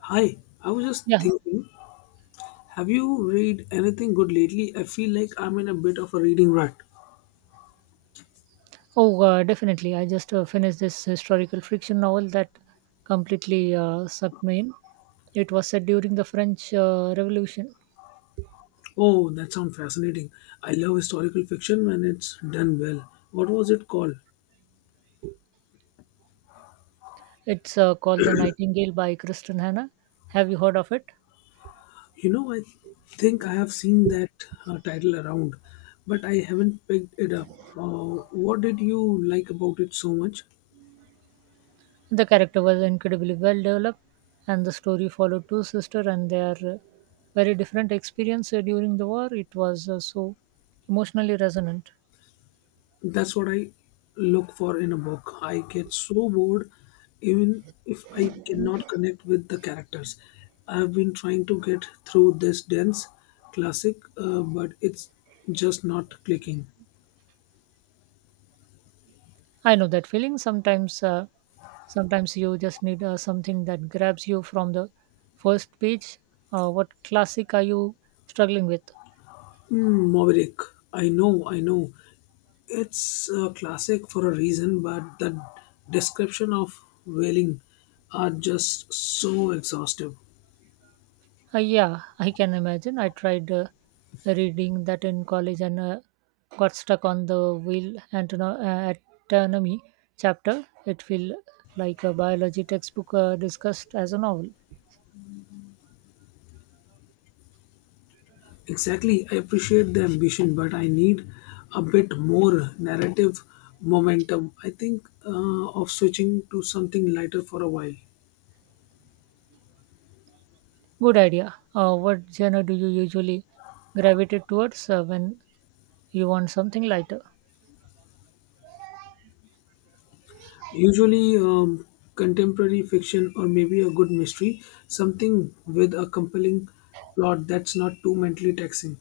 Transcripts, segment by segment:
Hi, I was just Yeah. thinking, have you read anything good lately? I feel like I'm in a bit of a reading rut. Oh, Definitely. I just finished this historical fiction novel that completely sucked me in. It was set during the French Revolution. Oh, that sounds fascinating. I love historical fiction when it's done well. What was it called? It's called The Nightingale by Kristen Hannah. Have you heard of it? You know, I think I have seen that title around, but I haven't picked it up. What did you like about it so much? The character was incredibly well developed, and the story followed two sisters and their very different experience during the war. It was so emotionally resonant. That's what I look for in a book. I get so bored even if I cannot connect with the characters. I've been trying to get through this dense classic, but it's just not clicking. I know that feeling. Sometimes you just need something that grabs you from the first page. What classic are you struggling with? Mm, Maverick, I know, I know. It's a classic for a reason, but the description of whaling are just so exhaustive. Yeah, I can imagine. I tried reading that in college and got stuck on the anatomy chapter. It felt like a biology textbook discussed as a novel. Exactly, I appreciate the ambition, but I need a bit more narrative momentum. I think of switching to something lighter for a while. Good idea. What genre do you usually gravitate towards when you want something lighter? Usually, contemporary fiction or maybe a good mystery, something with a compelling plot that's not too mentally taxing.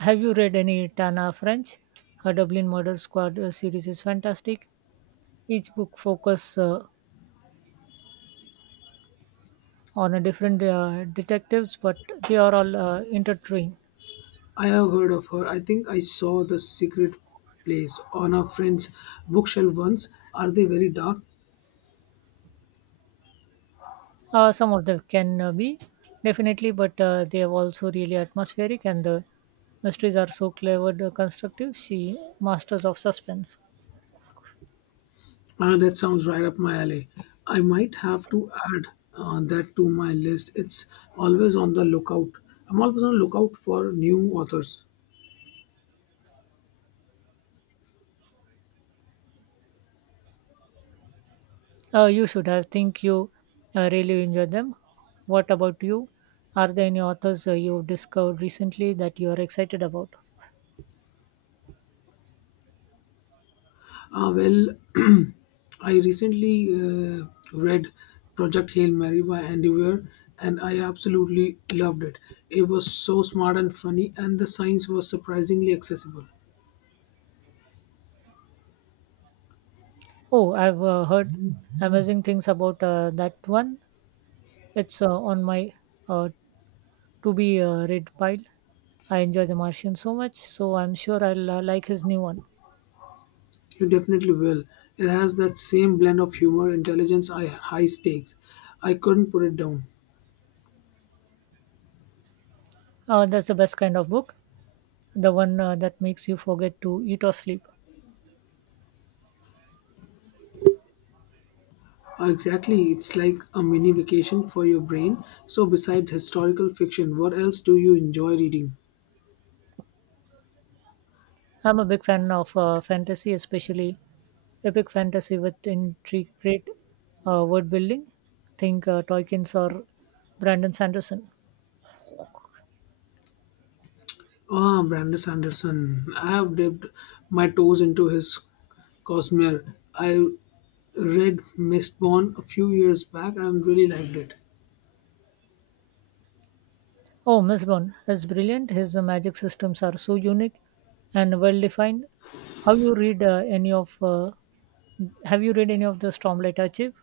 Have you read any Tana French? Her Dublin Murder Squad series is fantastic. Each book focuses on a different detectives, but they are all intertwined. I have heard of her. I think I saw The Secret Place on a friend's bookshelf once. Are they very dark? Some of them can be definitely, but they are also really atmospheric, and the mysteries are so clever, constructive. She masters of suspense. Ah, that sounds right up my alley. I might have to add that to my list. It's always on the lookout. I'm always on the lookout for new authors. You should. I think you really enjoy them. What about you? Are there any authors you've discovered recently that you are excited about? Ah, well, I recently read Project Hail Mary by Andy Weir, and I absolutely loved it. It was so smart and funny, and the science was surprisingly accessible. Oh, I've heard amazing things about that one. It's on my uh, to be read pile. I enjoy The Martian so much, so I'm sure I'll like his new one. You definitely will. It has that same blend of humor, intelligence, and high stakes. I couldn't put it down. That's the best kind of book, the one that makes you forget to eat or sleep. Exactly, it's like a mini vacation for your brain. So, besides historical fiction, what else do you enjoy reading? I'm a big fan of fantasy, especially epic fantasy with intricate word building. Think Tolkien's or Brandon Sanderson. Ah, Brandon Sanderson. I have dipped my toes into his Cosmere. I read Mistborn a few years back and really liked it. Oh, Miss Bond is brilliant. His magic systems are so unique and well defined. How you read any of? Have you read any of the Stormlight Archive?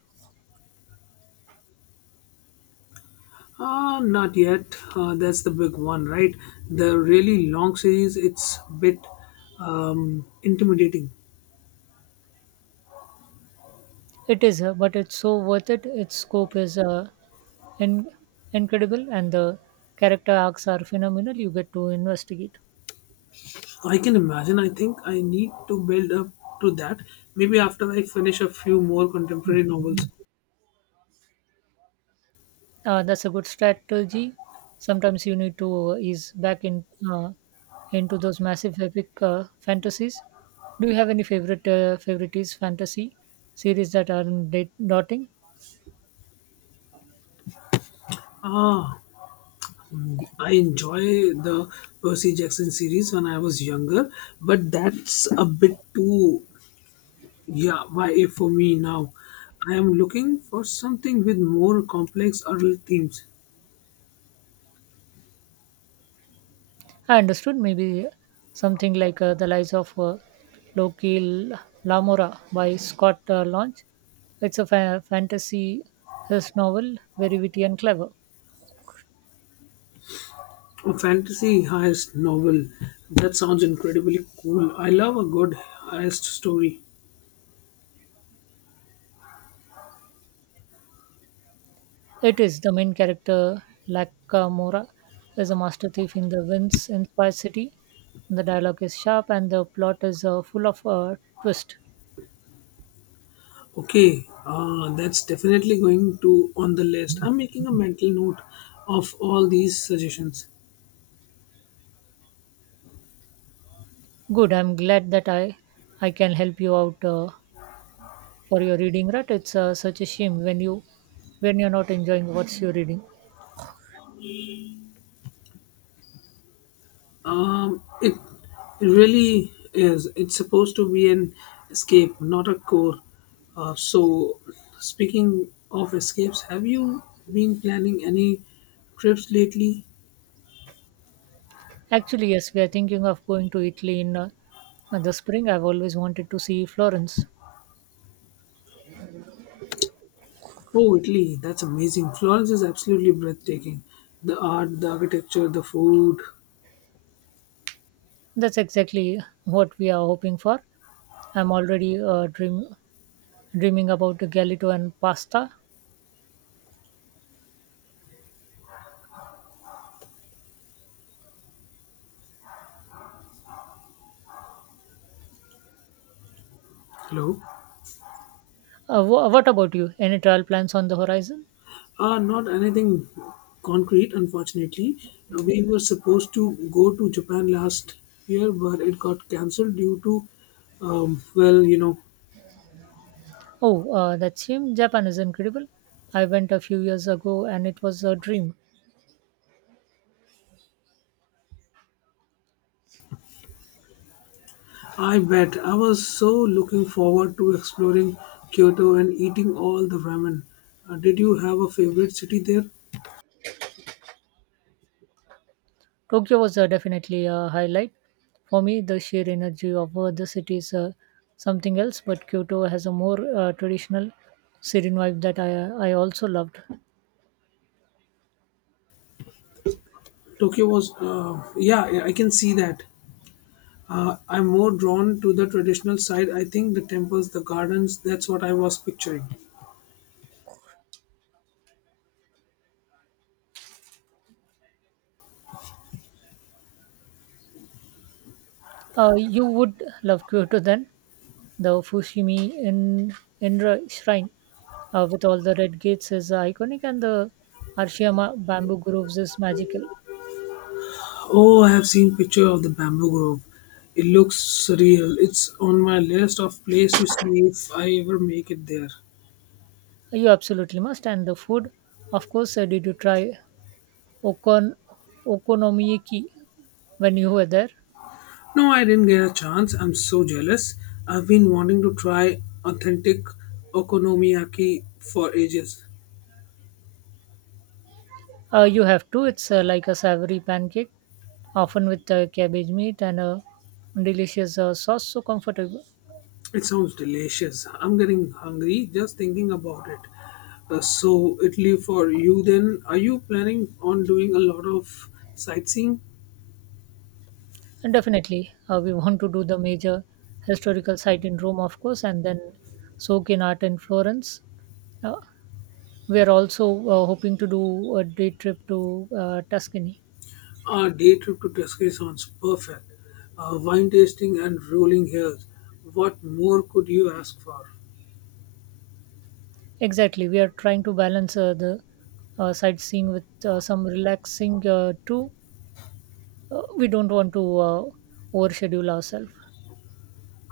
Ah, not yet. That's the big one, right? The really long series, it's a bit intimidating. It is, but it's so worth it. Its scope is in- incredible, and the character arcs are phenomenal. You get to investigate. I can imagine. I think I need to build up to that. Maybe after I finish a few more contemporary novels. That's a good strategy. Sometimes you need to ease back in uh, into those massive epic fantasies. Do you have any favorites fantasy series that aren't date dotting? Ah, mm, I enjoy the Percy Jackson series when I was younger, but that's a bit too yeah, YA for me now. I am looking for something with more complex oral themes. I understood maybe something like The Lies of Loki Lamora by Scott Launch. It's a fantasy his novel, very witty and clever. A fantasy heist novel. That sounds incredibly cool. I love a good heist story. It is the main character, Lakamora, is a master thief in the Vince inspired city. The dialogue is sharp and the plot is full of twist. Okay, that's definitely going to on the list. I'm making a mental note of all these suggestions. Good, I'm glad that I can help you out for your reading rut. It's such a shame when you're not enjoying what you're reading. Um, it, it really is. It's supposed to be an escape, not a core. So, speaking of escapes, have you been planning any trips lately? Actually, yes, we are thinking of going to Italy in the spring. I've always wanted to see Florence. Oh, Italy, that's amazing. Florence is absolutely breathtaking. The art, the architecture, the food. That's exactly what we are hoping for. I'm already dreaming about Galito and pasta. Hello? What about you? Any travel plans on the horizon? Not anything concrete, unfortunately. We were supposed to go to Japan last year, but it got cancelled due to, well, you know, Oh, that seems Japan is incredible. I went a few years ago and it was a dream. I bet I was so looking forward to exploring Kyoto and eating all the ramen. Did you have a favorite city there? Tokyo was definitely a highlight. For me, the sheer energy of the city is something else, but Kyoto has a more traditional serene vibe that I also loved. Tokyo was, yeah, yeah, I can see that. I'm more drawn to the traditional side. I think the temples, the gardens, that's what I was picturing. You would love Kyoto then? The Fushimi in Inra Shrine with all the red gates is iconic, and the Arashiyama bamboo groves is magical. Oh, I have seen picture of the bamboo grove. It looks surreal. It's on my list of place to see if I ever make it there. You absolutely must. And the food, of course, did you try okon okonomiyaki when you were there? No, I didn't get a chance. I'm so jealous. I've been wanting to try authentic okonomiyaki for ages. You have to. It's like a savory pancake, often with cabbage meat and a delicious sauce, so comfortable. It sounds delicious. I'm getting hungry just thinking about it. So, Italy for you then. Are you planning on doing a lot of sightseeing? And definitely, we want to do the major historical site in Rome, of course, and then soak in art in Florence. Uh, we are also hoping to do a day trip to Tuscany. A day trip to Tuscany sounds perfect. Wine tasting and rolling hills. What more could you ask for? Exactly, we are trying to balance the sightseeing with some relaxing too. We don't want to overschedule ourselves.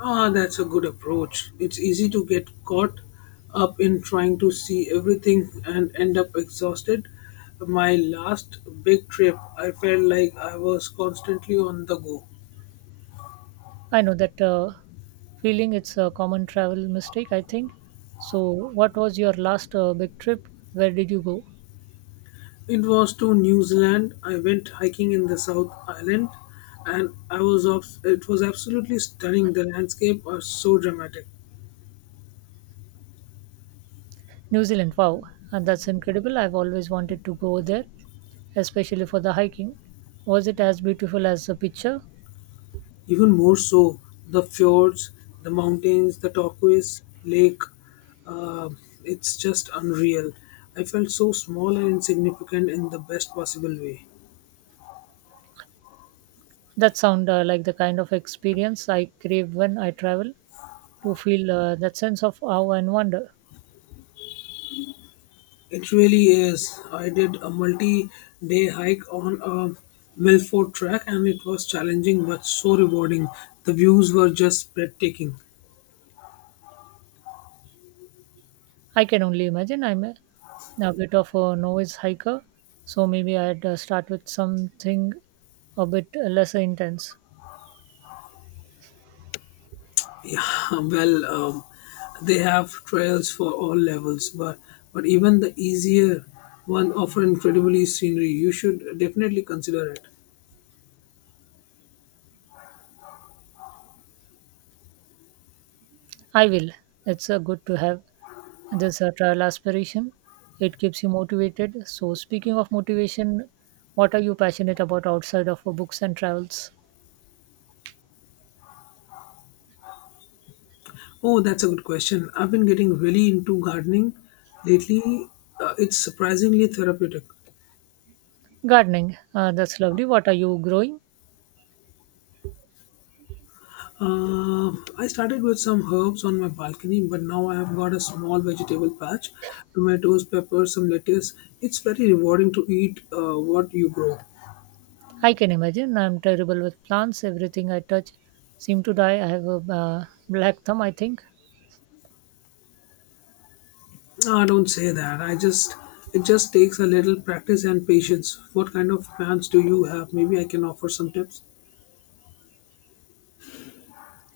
Ah, that's a good approach. It's easy to get caught up in trying to see everything and end up exhausted. My last big trip, I felt like I was constantly on the go. I know that feeling. It's a common travel mistake, I think. So, what was your last big trip? Where did you go? It was to New Zealand. I went hiking in the South Island and it was absolutely stunning. The landscape are so dramatic. New Zealand. Wow, and that's incredible. I've always wanted to go there, especially for the hiking. Was it as beautiful as the picture? Even more so, the fjords, the mountains, the turquoise lake, uh, it's just unreal. I felt so small and insignificant in the best possible way. That sound like the kind of experience I crave when I travel to feel that sense of awe and wonder. It really is. I did a multi day hike on a Milford track and it was challenging but so rewarding. The views were just breathtaking. I can only imagine I'm a bit of a novice hiker, so maybe I'd start with something a bit less intense. Yeah, well, they have trails for all levels, but even the easier one offer incredibly scenery. You should definitely consider it. I will. It's good to have this travel aspiration. It keeps you motivated. So, speaking of motivation, what are you passionate about outside of books and travels? Oh, that's a good question. I've been getting really into gardening lately. It's surprisingly therapeutic. Gardening. That's lovely. What are you growing? Uh, I started with some herbs on my balcony, but now I have got a small vegetable patch, tomatoes, peppers, some lettuce. It's very rewarding to eat what you grow. I can imagine. I'm terrible with plants. Everything I touch seems to die. I have a black thumb, I think. Ah, don't say that. I just it just takes a little practice and patience. What kind of plans do you have? Maybe I can offer some tips.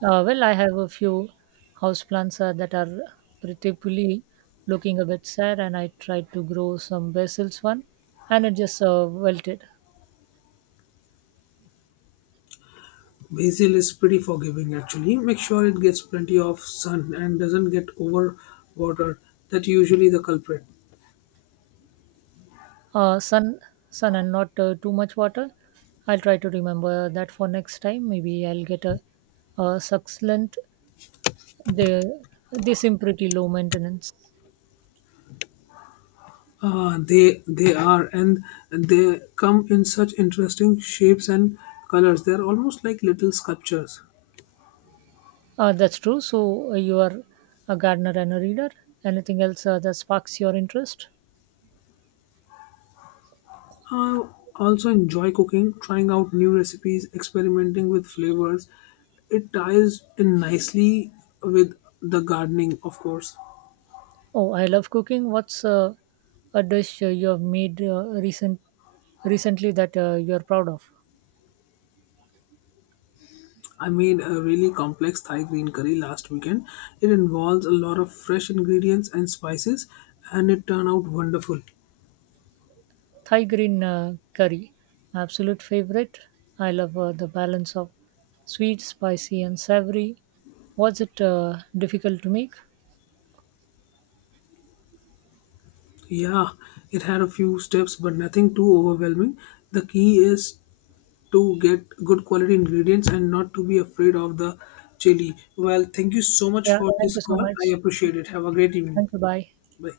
Well, I have a few houseplants that are particularly looking a bit sad, and I tried to grow some basils one, and it just wilted. Basil is pretty forgiving actually. Make sure it gets plenty of sun and doesn't get over watered. That usually the culprit. Uh, sun, Sun, and not too much water. I'll try to remember that for next time. Maybe I'll get a succulent. They they seem pretty low maintenance. Ah, they are and they come in such interesting shapes and colors. They're almost like little sculptures. That's true. So you are a gardener and a reader. Anything else that sparks your interest? I also enjoy cooking, trying out new recipes, experimenting with flavors. It ties in nicely with the gardening, of course. Oh, I love cooking. What's a dish you have made recently that you are proud of? I made a really complex Thai green curry last weekend. It involves a lot of fresh ingredients and spices, and it turned out wonderful. Thai green curry, my absolute favorite. I love the balance of sweet, spicy, and savory. Was it difficult to make? Yeah, it had a few steps, but nothing too overwhelming. The key is to get good quality ingredients and not to be afraid of the chili. Well, thank you so much Yeah. for Thank this you so call. I much. appreciate it. Have a great evening. Thank you. Bye. Bye.